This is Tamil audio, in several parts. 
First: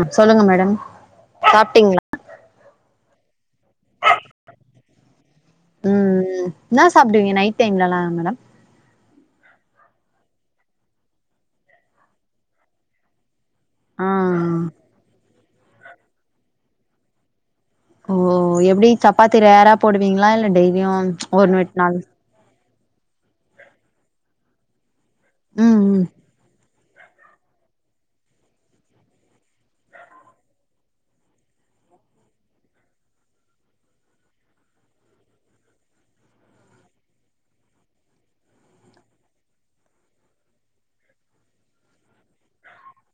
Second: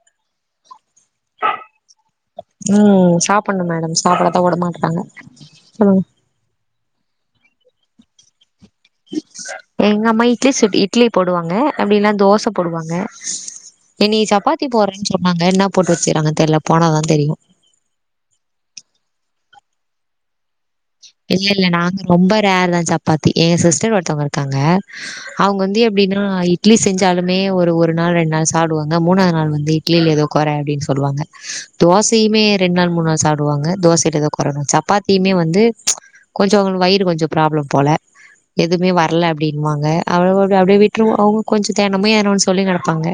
ம்ம் சொல்லுங்க மேடம் சாப்பிட்டீங்களா ம் சாப்புண்ணும் மேடம் சாப்பிடத்தான் உடமாட்டிரிடாங்க சொல்லுங்க ம் ம் என்னா சாப்பிடுவிங்க நைட் டைம்லல்லா மேடம் எங்க அம்மா இட்லி சுட்டு இட்லி போடுவாங்க அப்டியில்லனா தோச போடுவாங்க ஆ இன்னிக்கு சப்பாத்தி போடுறேன்னு சொன்னாங்க என்ன போட்டு வச்சுகிறாங்கன்னு தெர்ல போனதான் தெரியும் ஓஓ எப்டி சப்பாத்தி ரேரா போடுவீங்களா இல்ல டெய்லி இல்ல இல்ல நாங்க ரொம்ப ரேர்றா தான் சாப் பாத்தி ஏ சிஸ்டர் ஒருத்தவங்க இருக்காங்க அவுங்க வந்து ம் ம் எப்டின்னா இ இட்லி செஞ்சாலுமே ஒரு ஒரு நாள் ரெண் நாள் சாப்புடுவாங்க மூணாவது நாள் வந்து இட்லியில ஏதோ குறை அப்டின்னு சொல்லுவாங்க தோசையுமே ரெண்டு நாள் மூன் நாள் சாப்டுவாங்க தோசையில ஏதோ கொறன்னு சப்பாத்தியுமே வந்து கொஞ்சம் அவங்களுக்கு வயிறு கொஞ்சம் ப்ராப்ளம் போல எதுமே வரல அப்டின்னுவாங்க அவ்ளோ தான் அப்டியே விட்ருவோ அவங்க கொஞ்சம் தேணமு எதனா ஒன்னு சொல்லிங் கெடப்பாங்க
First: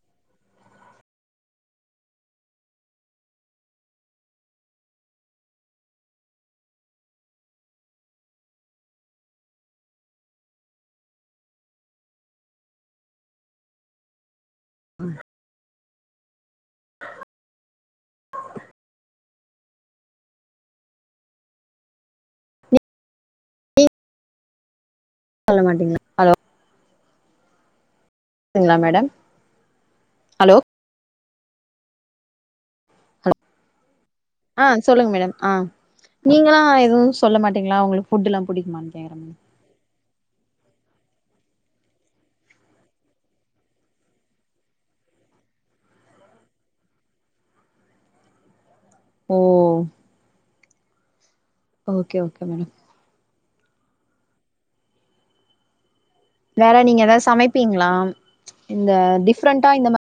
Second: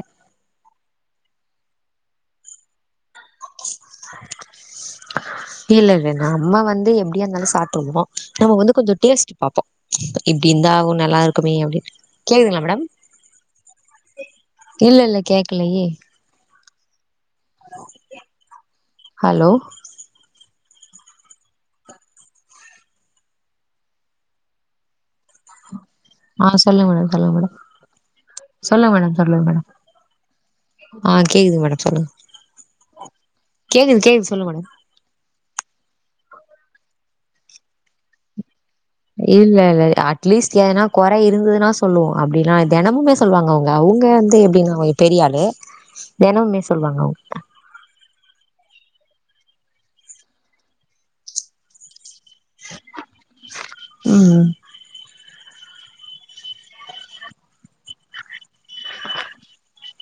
அ இல்ல இல்ல நம்ம வந்து எப்டியா இருந்தாலு சாப்ட்ருவோ நம்ம வந்து கொஞ்ச டேஸ்ட் பாப்போ இப்படி இருந்தா கொ நல்லா இருக்குமே அப்டினு கேக்குதுங்களா மேடம் இல்ல இல்ல கேக்கலயே ஹலோ ஆ சொல்லுங் மேடம் சொல்லுங் மேடம் சொல்லுங் மேடம் சொல்லுங்க மேடம் ஹலோ ஆ கேக்குதுங் மேடம் சொல்லுங் கேக்குது கேக்குது சொல்லுங்க ஆ மேடம் சொல்லுங்க மேடம் ஆ நீங்களல்லா எதுவு சொல்ல மாட்டீங்களா உங்களுக்கு புட் எல்லா புடிக்குமான்னு கேக்குறே மேடம் இல்ல இல்ல அ அட்லீஸ்ட் எதனா கொற இருந்ததுன்னா சொல்லுவோ அப்டின்னா தெனமுமே சொல்லுவாங்க அவங்க அவங்க வந்து எப்டினா பெரியாளு தெனமுமே சொல்லுவாங்க அவுங்க ஓ ஓகே ஓகே மேடம் ம் வேற நீங்க ஏதாவது சமைப்பீங்களா இந்த டிஃப்ரெண்டா இந்த மாரி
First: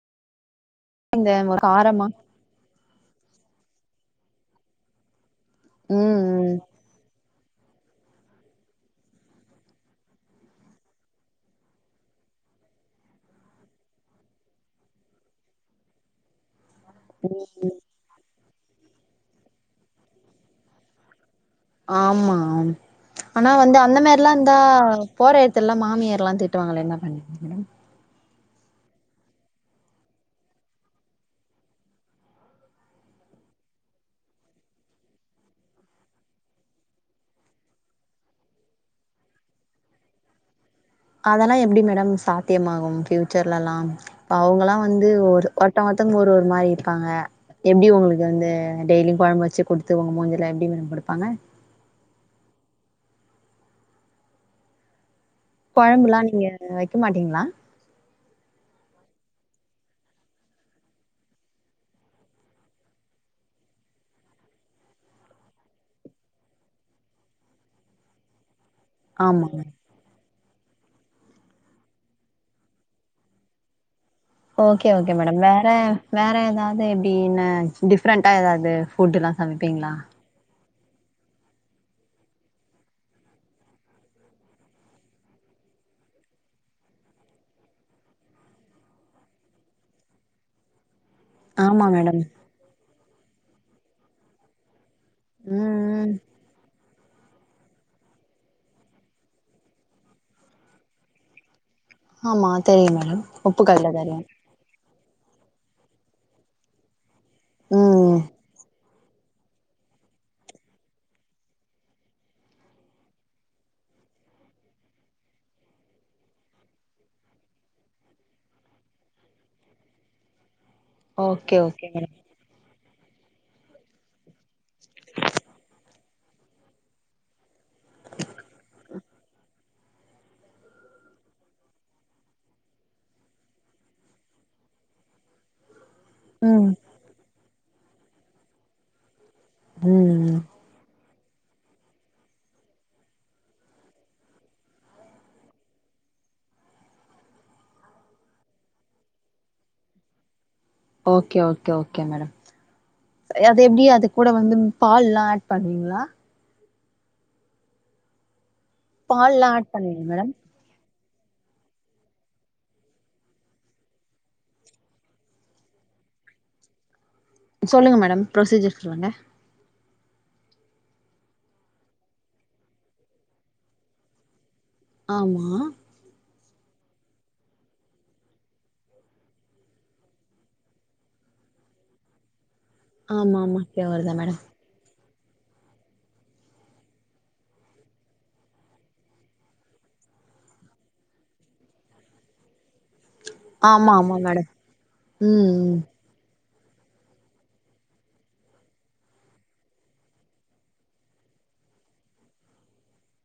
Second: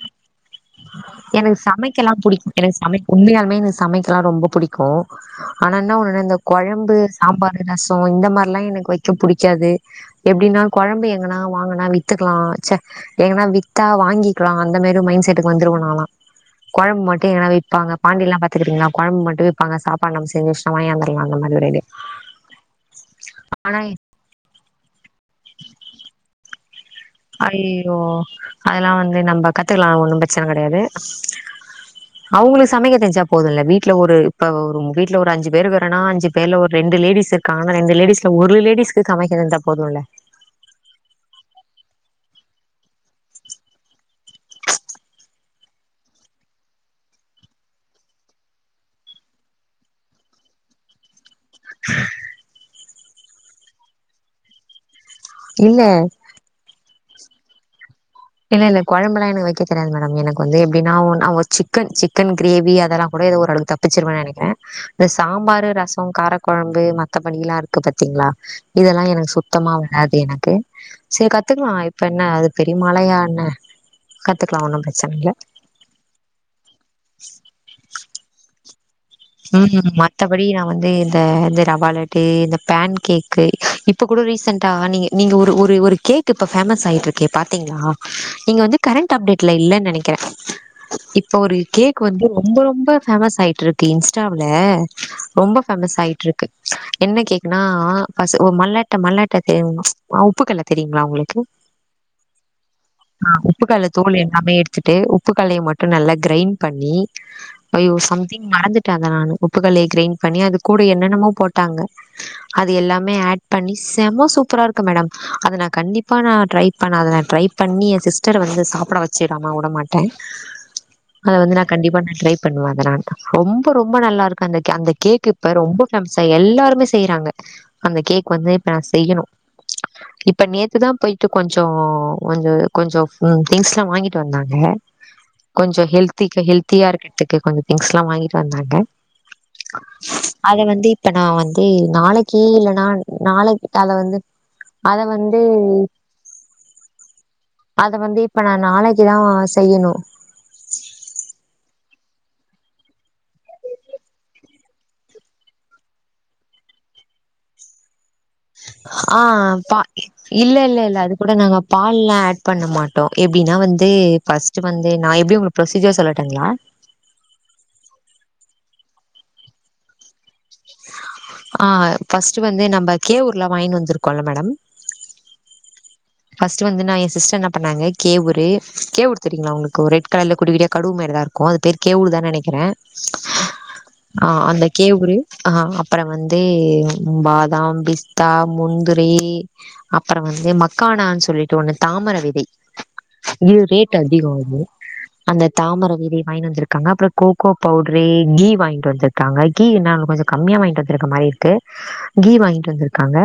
இந்த எனக்கு காரமா சமைக்கலாம் புடிக்கும் எனக்கு சமைக்கலா புடிக் உண்மையாலுமே எனக்கு சமைக்கலா ரொம்ப புடிக்கு க்கு ஆனா என்ன ம் ஒண்ணுன்னா இந்த ம் கொழம்பு சாம்பாரு ரசம் இந்த மாரில்லா எனக்கு வைக்க புடிக்காது எப்டின்னா கொழம்பு எங்கனா வாங்கனா வித்துக்கலா ச எங்கனா வித்தா வாங்கிக்கலா அந்த மாரி மைண்ட் செட் வந்துருவனாலா கொழம்பு மட்டு எதனா விப்பாங்க பாண்டிலல்லா பாத்துக்கறீங்களா கொழம்ப மட்டு விப்பாங்க சாப்பாடு நம்ம செஞ்ச வச் சமயாந்தரலா அந்த மாரி ஒரு ஐடியா ஆமா ஆனா வந்து அந்த மாரி ல்லாம் இருந்தா போற எடத்துலா மாமியார் எல்லா திட்டுவாங்களே என்ன பண்ண ஐய்யியோ அதெல்லா வந்து நம்ப கத்துக்கலா ஒன்னு பிரச்சன கடையாது அவுங்ளுக் சமைக்க தெர்ஞ்சா போதுல்ல வீட்டில ஒரு இப்போ ஒரங்க வீட்ல ஒரு அஞ்சு பேரு இல்லனா அஞ்சு பேர்ல ஒரு ரெண்டு லேடிஸூ காமனா இந்த லேடிஸ்ல ஒரு லேடிஸ்க்கு சமைக்க தெரிஞ்சா போதுல்ல அதெல்லா எப்டி மேடம் சாத்தியமாகு ஃபியூச்சர்லல்லா இப்ப அவங்களா வந்து ஒரு ஒருத்தங் ஒருதங் ஒரு ஒரு மாரி இருக்காங்க எப்டி உங்களுக்கு வந்து டெய்லியு கொழம்ப வச்சு குடுத்து உங்க மூஞ்சல எப்டி மேம் குடுப்பாங்க இல்ல கொழம்புல்லா நீங்க வைக்க மாட்டீங்களா இல்ல இல்ல கொழம்பெல்லா எனக்கு வைக்க தெரியாது மேடம் எனக்கு வந்து எப்டின்னா ஒன்னா சிக்கன் சிக்கன் கிரேவி அதெல்லா கூட ஏதோ ஒரு அளவுக்கு தா வச்சிருவேன்னு நெனக்கிறே இந்த சாம்பாரு ரசம் காரக்கொழம்பு மத்தபடில்லா இருக்கு பாத்தீங்களா இதெல்லாம் எனக்கு ஆமா சுத்தமா வராது எனக்கு சரி கத்துக்கலா இப்ப என்ன அது பெரிய மலயா என்ன கத்துக்கலா ஒன்னு பிரச்சன இல்ல டிஃப்ரெண்ட்டா எதாவது ம் ம் மத் த்தபடி நா வந்து இந்த இந்த ரவாலட்டு இந்த பேன் கேக்கு இப்ப கூட ரீசென்ட்டா ஆணிய நீங்க ஒரு ஒரு ஒரு கேக் இப்ப பேமஸ் ஆயிட்ருக்கே பாத்தீங்களா நீங்க வந்து கரண்ட் அப்டேட் ல்ல இல்லன்னு நெனைக்கிறே இப் ப ஒரு ஆமா கேக் மேடம் வந்து ரொம்ப ரொம்ப பேஃமஸ் ஆய்ட்டருக்கு இன்ஸ்டாவுல ரொம்ப ம் ஃபேஃமஸ் ம் ஆய்ட்ரு கு என்ன கேக்குனா ஃபஸ்ஸு ஓ மல்லாட்ட மல்லாட்ட தேவ்னு ஆ உப்புக்கல்ல தெரியுங்ளா உங்ளுக்கு ஆமா தெரியு மேடம் உப்புக்கல தான துட்டே உப்பு கல்லய மட்டு நல்லா க்ரைண் பண்ணி ஐயோ ம் சம்தி ந்துட்டாங்க நானு உப்புகல்லே க்ரைண் பண்ணி அது கூட என்னென்னமோ போட்டாங்க அது எல்லாமே ஆட் பண்ணி செம சூப்பரா இருக்கு மேடம் அத நா கண்டிப்பா நா ட்ரை பண்ணாதந ட்ரைப் பண்ணி ய சிஸ்டர வந்து சாப்புட வெச்சிராம வுடமாட்டே அது ஓகே வந்து நா ஓகே கண்டிப்பா மேடம் ந ட்ரை பண்ணுவ அதநாண் ரொம்ப ரொம்ப நல்லார்க்கு அந்தக்கே அந்த கேக்குப்பர் ரொம்ப ஃபேம்ஸா எல்லார்மே செய்றாங்க அந்த கேக் வந்து இப்ப நா செய்யணு இப்ப நேத்துதா போய்ட்டு கொஞ்சோ கொஞ்சு கொஞ்சோ ம் திங்ஸ்லா வாங்கிட்டு வந்தாங்க கொஞ்சோ ஹெல்த் திக்கு ம் ஹெல்த்தியா இருக்குத்துக்கு கொஞ்ச திங்ஸ்லா வாங்கிட்டு வந்தாங்க ம் அத வந்து இப் ப்ப நா வந்தே நாளைக்கே இல்லன்னான் நாளைக் காலால வந்து அத வந்து அத வந்து இப்ப நா நாளைக்குதா செய்யணு ஓகே ஓகே ஓகே மேடம் அது எப்டி அது கூட வந்தும் பால்லா ஆட் பண்வீங்களா ஆ பால்லா ஆட் பா பண்ணுவீங்க மேடம் இல்ல இல்ல இல்ல அது கூட நாங்கப் பால்லா ஆட் பண்ண மாட்டோ எப்டின்னா வந்தே ஃபஸ்ட்டு வந்து நா எப்டி உங்ளுக் ப்ரொசீஜர் சொல்லட்டுங்ளா சொல்லுங்க மேடம் ப்ரொசீஜர் சொல்லுங்க ஆ ஃபஸ்ட்டு வந்து நம்ப கே ஊர்லா வாய்ன் வந்துருக்கோல மேடம் ஆமா ஃபஸ்ட்டு வந்து நா ய சிஸ்டர் என்ன பண்ணாங்க கேவுரு கேவூர் தெரிங்ளா உங்குக்கு ரெட் கலர்ல குட்டி குட்டியா கடுவு மாரிதார் கோ அது பேர் கேவூல் தா நெனக்கிறே ஆமா ஆமா இப்பயே வருதா ஆ மேடம் அந்த கேவுரு ஆ அப்பற வந்தே பாதாம் பிஸ்தா முந்திரி அப்பற வந்து மக்கானா சொல்லிட்டு ஒண்ணு தாமர விதை இயோ ஆமா ரேட் ஆமா அதிகோ மேடம் அது அந்த ம் தாமர விதை வாய்ன் வந்துருக்காங்க அப்றோ கோகோ பவ்ட்ரே கீ வாய்ன்ட்டு வந்துர்க்காங்க கீ என்னாலு கொஞ்சொ கம்மியா வய்ன்ட்டு வந்த்ருக்க மாரி இருக்கு கீ வாங்கிட் வந்துருக்காங்க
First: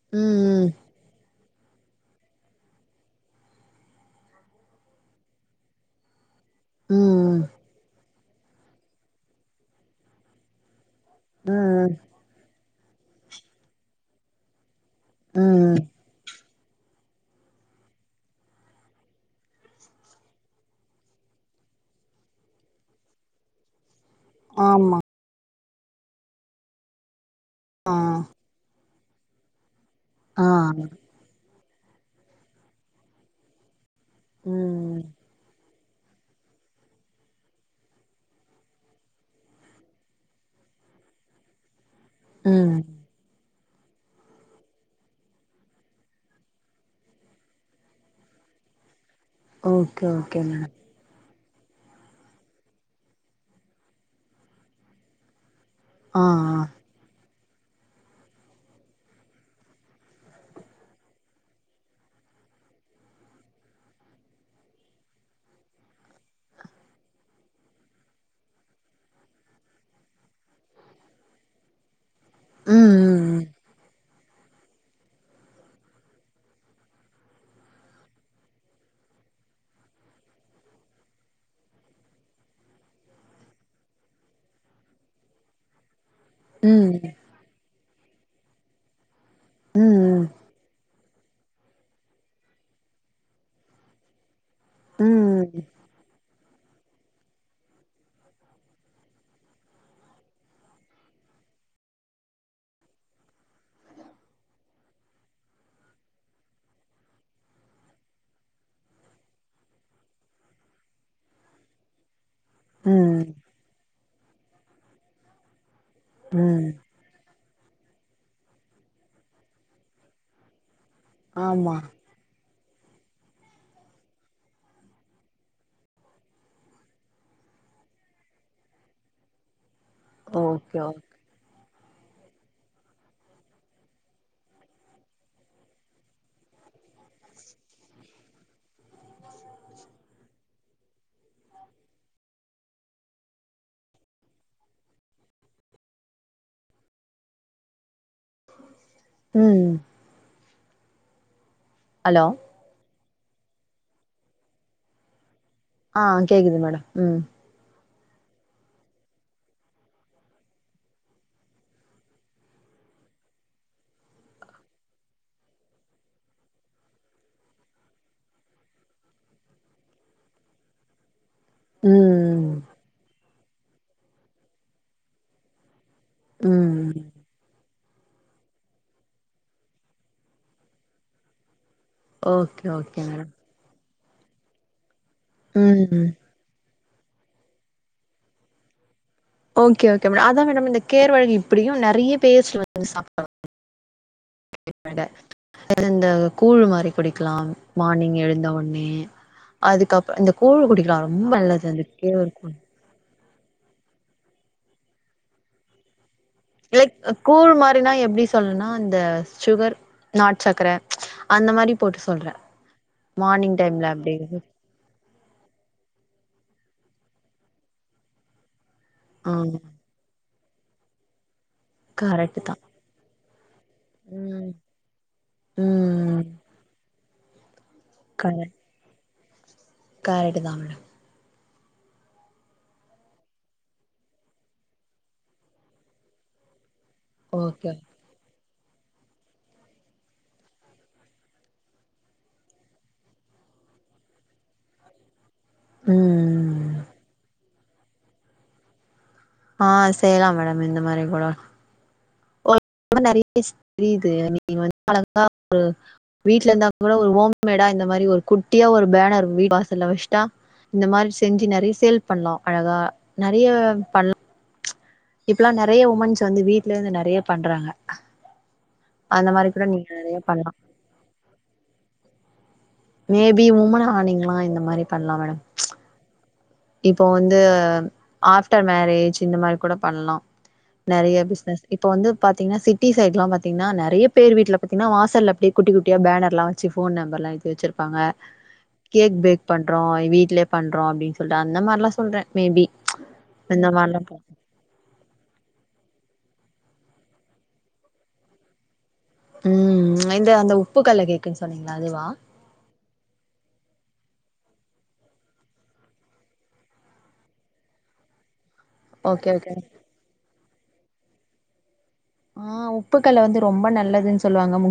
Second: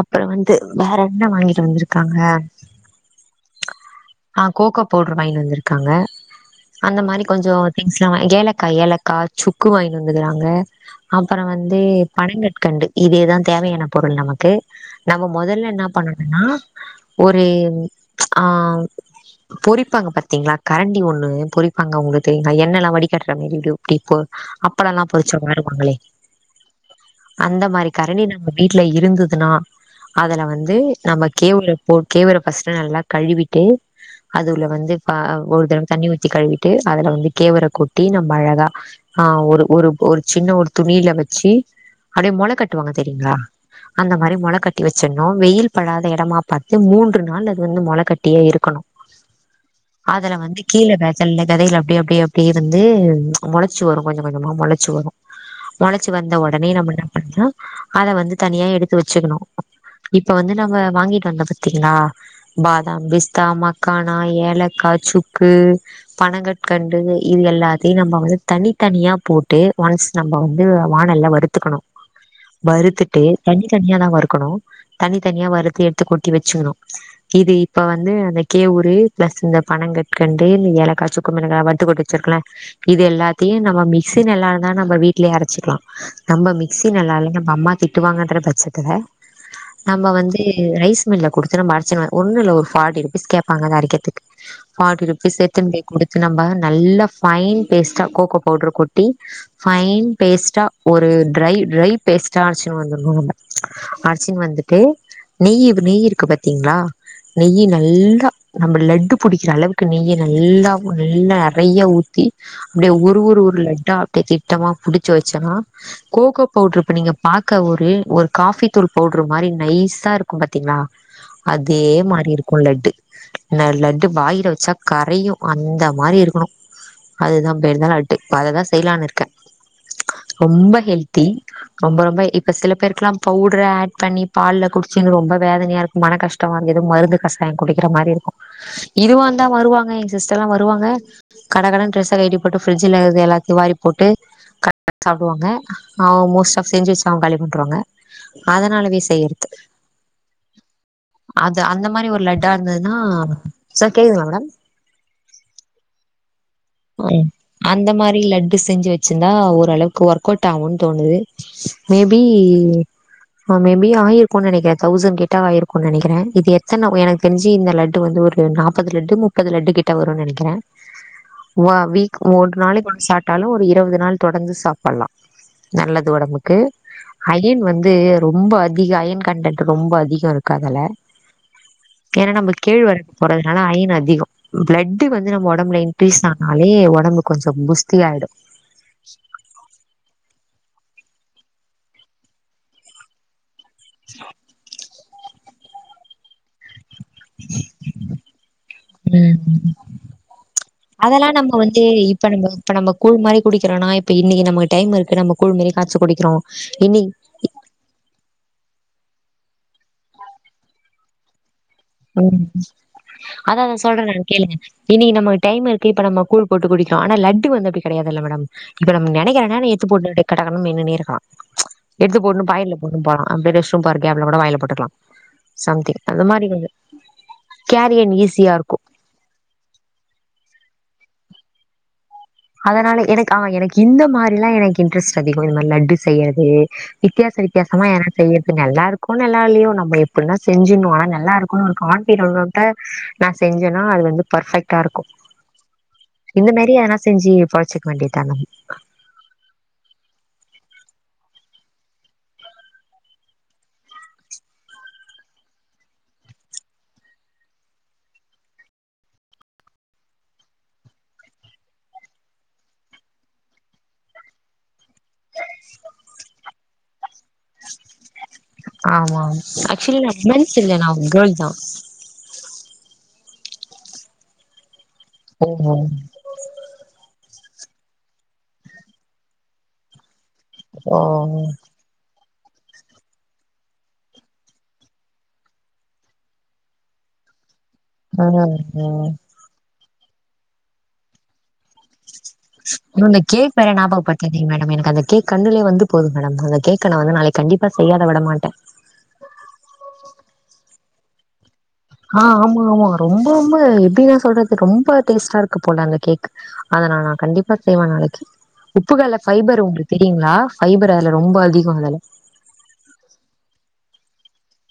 அப்பறோ வந்து ம் வேற் என்ன வாங்கி ட்டு வந்துருக்காங்க ஆ கோகோ பவ்டர் வாய்ன் வந்துருக்காங்க அந்த மாரி ம் கொஞ்சோ திங்ஸ்லா வா ஏலக்கா ஏலக்கா ச்சுக்கு வாய்ன் வந்துதுறாங்க அப்புற ம் வந்தே ம் பனங்கட்கண்டு இதுேதா தேவையான பொருள் நமக்கு நம்ம மொதல்ல ம் என்னாப் அன்னா ஒரே ஆவ் பொறிப்பாங்க பாத்தீங்களா கரண்டி ஒன்னு பொறிப்பாங்க அவ்ங்க தே ஹை என்னல்லா வடிகட்ற மேறிட்யு டி போர் ஆமா அப்பலல்லா பொதிச்ச வாருவாங்களே அந்த மாரி ஆ கரணி நம்ம வீட்ல இருந்ததுன்னா அதல ஆ வந்து நம்ம கேவூர்ல போட் கேவெர ஃபஸ்ட்டு நல்லாக் கழுவிட்டு அத் உல்ல வந்து ம் பா அவ் ஒரு தடவ தண்ணி ஊத் த்தி கழுவிட்டு அதல வந்து கேவர கொட்டி நம்ப் அழகா ஆ ஒரு ஒரு ஒரு சின்ன ஒரு துணில வச்சி அடே மொள ம் கட்டுவாங்க தெரிங்ளா அந்த மாரி மொள கட்டி வச்சிட்ணு வெயில் படாத எடமா பாத்து மூன்று நாள் அது வந்து மொள கட்டியே இருக்கணு ஓகே அதல ஓகே வந்து மேடம் கீழ பே செல்ல கதைக அப்டியே அப்டியே அப்டி இருந்து மொளச்சு வரும் கொஞ்சம் கொஞ்சமா மொளச்சு வரும் மொளச்சு ஆ வந்த உடனே நம்ம என்ன பண்றோ அத வந்து தனியா எடுத்து வச்சுக்கணும் இப்ப வந்து நம்ம வாங்கிட்டு வந்தோ பாத்தீங்களா பாதாம் பிஸ்தா மக்கானா ஏலக்கா சுக்கு பனங்கற்கண்டு இது எல்லாத்தியும் நம்ம வந்து தனி தனியா போட்டு ஒன்ஸ் நம்ம வந்து வானல்ல வறுத்துக்கணும் ஆ வறுத்துட்டு ம் தனி தனியாதான் வறுக்கணும் தனி தனியா வருத்து எத்து கொட்டி வச்சுக்ணும் இது இப்ப வந்து இந்த கேவுரு பிளஸ் இந்த பனங்கட்கண்டு இந்த ஏலக்கா சுக்கு மிளகா வறுத்துக்கொட் வச்சிருக்கல இது எல்லாத்தியும் நம்ம மிக்சி நல்லா இருந்தா நம்ப வீட்லயே அரச்சிக்கலாம் நம்ப மிக்சி ம் நல்லால்ல நம்ப அம்மா திட்டுவாங்கன்ற பச்சத்துல ம் நம்ப ம் வந்து ரைஸ் மில்ல குடுத்து நம்ப அரச்சுக்கலா ஒன்னு இல்ல ஒரு ஃபார்ட்டி ருப்பீஸ் கேப்பாங்க அத அறக்கத்துக்கு ஃபாட்டி ருப்பீஸ் ம் எத்துனு போய் குடுத்து நம்ப நல்ல ஃபைன் பேஸ்டா கோக்கோ பவ்டுரு கொட்டி ஃபைன் பேஸ்ட்டா ஒரு டிரை டிரை பேஸ்ட்டா அரச்சுனு வந்துருனு நம்ப அரச்சுனு வந்து ப்போ நெய்யி இருக் நெய்யி இருக்கு பாத்தீங்களா நெய்யி நல்லா நம்ப லட்டு புடிக்கிற அளவுக்கு நெய்ய நல்லா நல்லா நறயா ஊத்தி அப்டியே ஒரு ம் ஒரு ஒரு லட்டா அப்டே திட்டமா புடிச்சி வச்சன்னா ம் கோகோ ம் பவ்டுருப்ப நீங்க பாக்க ஒரு ஒரு காஃபித் தூள் பவுடுரு மாறி நைஸா இருக் க்கும் பாத்தீங்னா ஆமா அதே மாறி இருக்கு க்கும் லட்டு ந லட்டு வாயில வச்சா கரையும் அந்த மாறி இருக்குணு அதுதான் பேந்தா லட்டு ப்ப அததான் செய்யலான் இருக்க ரொம்ப ஓகே ஓகே ஹெல்தி ரொம்ப ரொம்ப இப்ப சில பேருக்குல்லாம் பவுடரா ஆட் பண்ணி பால்ல குடிச்சின்னு ரொம்ப வேதனயா இருக்கும் மன கஷ்டமா இருக்கு எதொ மருந்து கசாயம் குடிக்கிற மாறி இருக்கு இதுவா இந்தா வருவாங்க என் சிஸ்டர்ல்லா வருவாங்க கட கடன்னு டிரெஸ்ஸ கழட்டி போட்டு ஃப்ரிட்ஜலக்குறது எல்லாத்தியும் வாரி போட்டு கரெக்டா சாப்டுவாங்க ஆ மோஸ்ட் ஆஃப் செஞ்சு வச்ச அவங்க காலி பண்ருவாங்க அதனால வேஸ்ட் செய்யறது ம் அது அந்த மாறி ஒரு ஹலோ லட்டா அந்த இதுலா சார் கேக்குதுங்களா மேடம் ஆ கேக்குது மேடம் ம் அந்த மாறி லட்டு செஞ்சு வச்சிருந்தா ஓரளவுக்கு ஒர்க் அவுட் ஆவுன்னு தோணுது மேபி ஆ மேபி ஆயிருக்கு நெனக்கிற தௌசண்ட்க்கிட்ட ஆயிருக்கு நெனக்கிறன இது எத்தன எனக் தெஞ்சி இந்த லட்டு வந்து ஒரு நாப்பது லட்டு முப்பது லட்டுக்கிட்ட வருன்னு நெனக்கிற ஒ அ வீக் ம் ஒரு நாளக்கி சாப்டாலும் ஒரு இருவது நாள் தொடர்ந்து சாப்ல்லா நல்லது ஒடம்புக்கு ம் அயன் வந்து ரொம்ப அதிக அயன் கன்டன்ட் ரொம்ப அதிகம் இருக்கு அதுல ஏன்னா நம்ப ஓகே ஓகே கேழ்வரகு மேடம் போறதுனால அயன் அதிகம் பிளட்டு வந்து நம்ம ஒடம்புல ம் இன்க்ரீஸ் ஆ னாலே ஒடம்பு கொஞ்சம் புஸ்தி ஆய்டும் ஓகே ஓகே மேடம் அதான் மேடம் இந்த கேர் வர்கு இப்புடியும் நெறயா பேர்ஸ் சொல் சாப்ட்டோம் இட்லீ வட அது இந்த கூழ் மாறி குடிக்கலாம் மானிங் எழுந்த ஒன்னே ம். அதுக்கப்ப இந்த கூழ் குடிக்கலாம் ரொம்ப அதெல்லாம் நம்ம நல்லது வந்து அது இப்ப நம்ம கேவுருகூழ் இப்ப நம்பக்கூழ் மாறி குடிக்கிரோன்னா இப்ப இன்னிக்கி நமக்கு டைம் இருக்கு நம்ப கூழ்மேரி காச்சு குடிக்கிறோம் லைக் இன்னைக்கு கூழ் மாறின்னா எப்டி சொல்னா இந்த சுகர் நாட்டு சக்கர அந்த மாறி போட்டு சொல்றே ம் மார்னிங் அதா நா டைம்ல சொல்ற நா அப்டி கேளுங்க இன்னிக்கி நமக்கு டைம் இருக்கு இப்ப நம்ம கூழ் போட்டு குடிக்கிறோ ஆனா லட்டு வந்து அப்புடி கடையாதுல்ல மேடம் இப்ப நம்ம ஆ நெனைக்கிறோன்னா எ த்துப் போட்டு அடே கடகடனு மென்னுக்குனே இருக்கலா எடுத்து கரெக்ட் போட்டுனு தா பாயெட்ல போட்டு போலா அப்டி ரெஸ் ரூ ம் போல கேப்புல கூட வாயில போட்டுக்கலா சம்திங் ம் அந்த மாறி வந்து கேரியன் ஈஸியா இருக்கு கரெட்டு தா மேடம் அதனால எனக்கு ஆ எனக்கு இந்த மாறிலா எனக்கு இன்ட்ரெஸ்ட் அதிகோ இந்த மாறி லட்டு செய்யறது வித்தியாச ஓகே வித்தியாசமா என செய்யறத்து நல்லாருக்கோ நல்லா இல்லயோ நம்ம எப்புன்னா செஞ்சிட்ணு ஆனா நல்லா இருக்குனு ஒரு காண்டீரிட்டா நா செஞ்சோன்னா அது வந்து பர்ஃபெக்டா இருக்கு இந்த மாரி ம் ஏதனா செஞ்சு பொழைச்சிக்க வேண்டியத நம் ஆ செய்யலா மேடம் இந்த மாரி கூட இந்த மாரி நெறைய [unintelligible] தெரியுது [unintelligible] நீங்க வந்து பழங்கா ஒரு வீட்டுல இருந்தாங்க கூட ஒரு ஹோம்மேடா இந்த மாரி ஒரு குட்டியா ஒரு பேனர் வீ வாசல வச்சிட்டா இந்த மாரி செஞ்சு நெறைய சேல் பண்ணலா அழகா நெறைய பண் இப்பல்லா நெறைய உமன்ஸ் வந்து வீட்ல இருந்து நெறையப் பண்றாங்க ஆமா அந்த மாரி கூட நீங்க ஆக்சுலி நா நெறைய பண்லா உமன்ஸ் இல்ல நா கேர்ள்தா மேபி உமனானிங்களா இந்த மாரி பண்லா மேடம் ஓகோ இப்போ வந்து ஆஃப்டர் மேரேஜ் இந்த மாரி கூட பண்ணலா ஓ நெறைய பிஸ்னஸ் இப்போ வந்து பாத்தீங்கன்னா சிட்டி சைட்லாம் பாத்தீங்கன்னா நெறைய பேர் வீட்டுல பாத்தீங்கன்னா வாசல்லல அப்டியே குட்டி குட்டிய பேனர்லா வச்சு போன் நம்பர்ல்லா எழுதி வச்சிருப்பாங்க ம் ம் கேக் பேக் பண்றோ வீட்லயே பண்றோ அப்டின்னு சொல்ட்டு அந்த மாரிலா சொல்றே மேபி இன்னொன்னு கேப்ப இந்த மாரிலா நாபகபத்து சரிங் மேடம் எனக்கு அந்த கேக் கண்ணுலே வந்து போது மேடம் அந்த கேக நா வந்து நாளைக் கண்டிப்பா செய்யாத விட மாட்ட ம் இந்த அந்த உப்பு கல்ல கேக்குன்னு சொன்னீங்களா அதுவா ஆ ஆமா ஆமா ரொம்ப ரொம்ப எப்டிதா சொல்றது ரொம்ப டேஸ்ட்டா இருக்கு போல அந்த கேக் அத நா நா கண்டிப்பா செய்வ நாளைக்கி உப்புகல ஓகே ஓகே ஃபைபர் உங்களுக்கு தெரியுங்களா ஃபைபர் அதுல ரொம்ப அதிகோ அதுல ஆ உப்புக்கல்ல வந்து ரொம்ப நல்லதுன்னு சொல்லுவாங்க மு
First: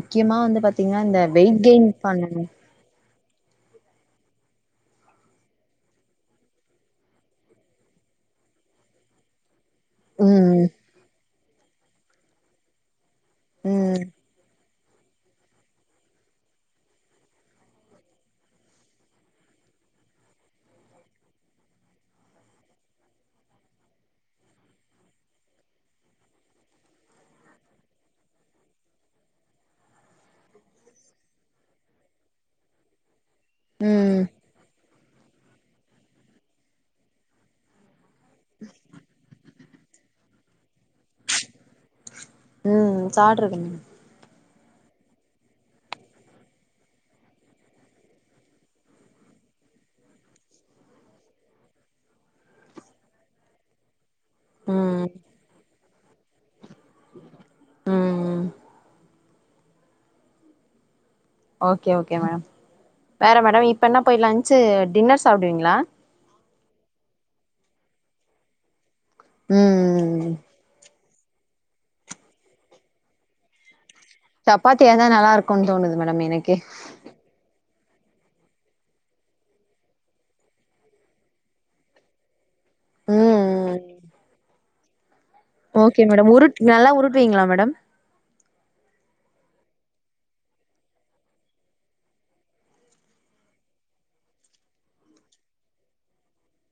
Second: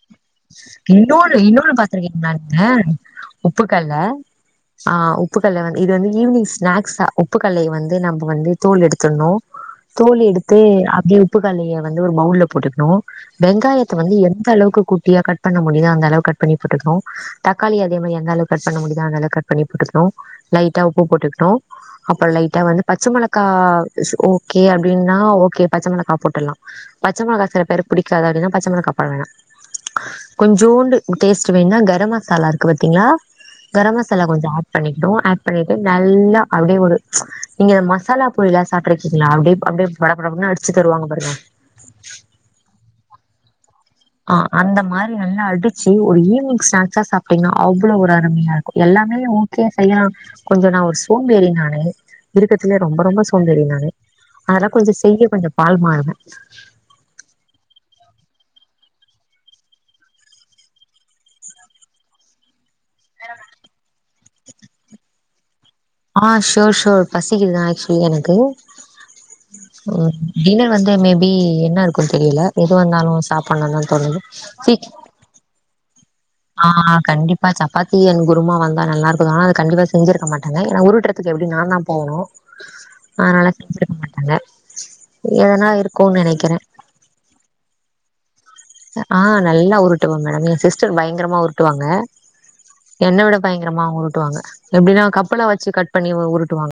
இன்னொன்னு இன்னொன்னு பாத்துருக்கீங்க பண்ணணு நீங்க உப்புக்கல்ல ஆ உப்புக்கல் வந்து இது வந்து ஈவினிங் ஸ்நாக்ஸா உப்புக்கல்லைய வந்து நம்ம வந்து தோல் எடுத்துணு தோல் எடுத்து ம் அப்டியே உப்புக்கலைய வந்து ஒரு பௌவுல போட்டுக்கணு வெங்காயத்தை ம் வந்து எந்த அளவுக்கு குட்டியா கட்பண்ண முடியுதோ அந்தளவு கட் பண்ணி போட்டுக்கணு தக்காளி அதே மாரி எந்தளவு கட் பண்ண முடியுதோ அந்தளவுக் கட் பண்ணி போட்டுக்கணு லைட்டா உப்பு போட்டுக்கணு அப்புற லைட்டா வந்து பச்ச மிளகா ஸ் ஓகே அப்டின்னா ஓகே பச்ச மிளகா போட்டலா பச்சமிளக சில பேருக்கு பிடிக்காது அப்டின்னா பச்சமிளகா போடவேணா கொஞ்சோண்டு டேஸ்ட் வேண்னா கரம் மசாலா இருக்கு பாத்தீங்களா கரம் ம் மசாலா கொஞ்சோ ஆட் பண்ணி டு ஆட் பண்ணிட்டு நல்லா அப்டியே ஒரு நீங்க மசாலா பொரிலா சாப்பிட்டு இருக்கீங்களா அப்டியே அப்டியே பட படனு அடிச்சு தருவங்க பாருங்க ம் சாப்ட்டிருக்கேங்க ஆ அந்த மாரி நல்லா அடிச்சு ஒரு ஈவி்னிங் ஸ்நாக்ஸா சாப்ட்டீங்கன்னா அவ்வளவு ஒரு அருமையா இருக்கு எல்லாமே ஒ கே செய்யலா கொஞ்சோ நா ஒரு சோம்பேறினானு இருக்கதுலே ரொம்ப ரொம்ப சோம்பேறினானு அதெல்லா கொஞ்சம் ம் செய்ய பண்ண கொஞ்சம் பால் மாறுதா ம் ஓகே ஓகே மேடம் வேற மேடம் இப்போ என்ன போய் லன்ச்சு டின்னர் சாப்டுவீங்களா ஆ ஷோர் ஷோர் பசிக்குதுதான் ஆக்சுவலி எனக்கு ம் டின்னர் வந்து மேபி என்ன இருக்ன்னு தெரியல எதுவாருந்தாலும் சாப்புனு தான் தோணுது சப்பாத்தியா இருந்தா நல்லா இருக்கும்னு தோணுது மேடம் எனக் ஆஹஹா கண்டிப்பா சப்பாத்தி அன் குருமா வந்தா நல்லா இருக்கும் ஆனா அது கண்டிப்பா செஞ்சிருக்க மாட்டாங்க ஏன்னா ஊருட்டறத்துக்கு எப்டி நான் தான் போவணும் அதனால ம் செஞ்சிருக்க மாட்டாங்க எதனா ஓகே இருக்கும்னு மேடம் நெனைக்கிறே உருட் நல்லா உருட்வீங்களா மேடம் ஆ நல்லா உருட்டுவன் மேடம் என் சிஸ்டர் பயங்கரமா உருட்டுவாங்க என்ன விட பயங்கரமா அவங்க உருட்டுவாங்க எப்டின்னா கப்பலா வச்சு கட் பண்ணி உருட்டுவாங்க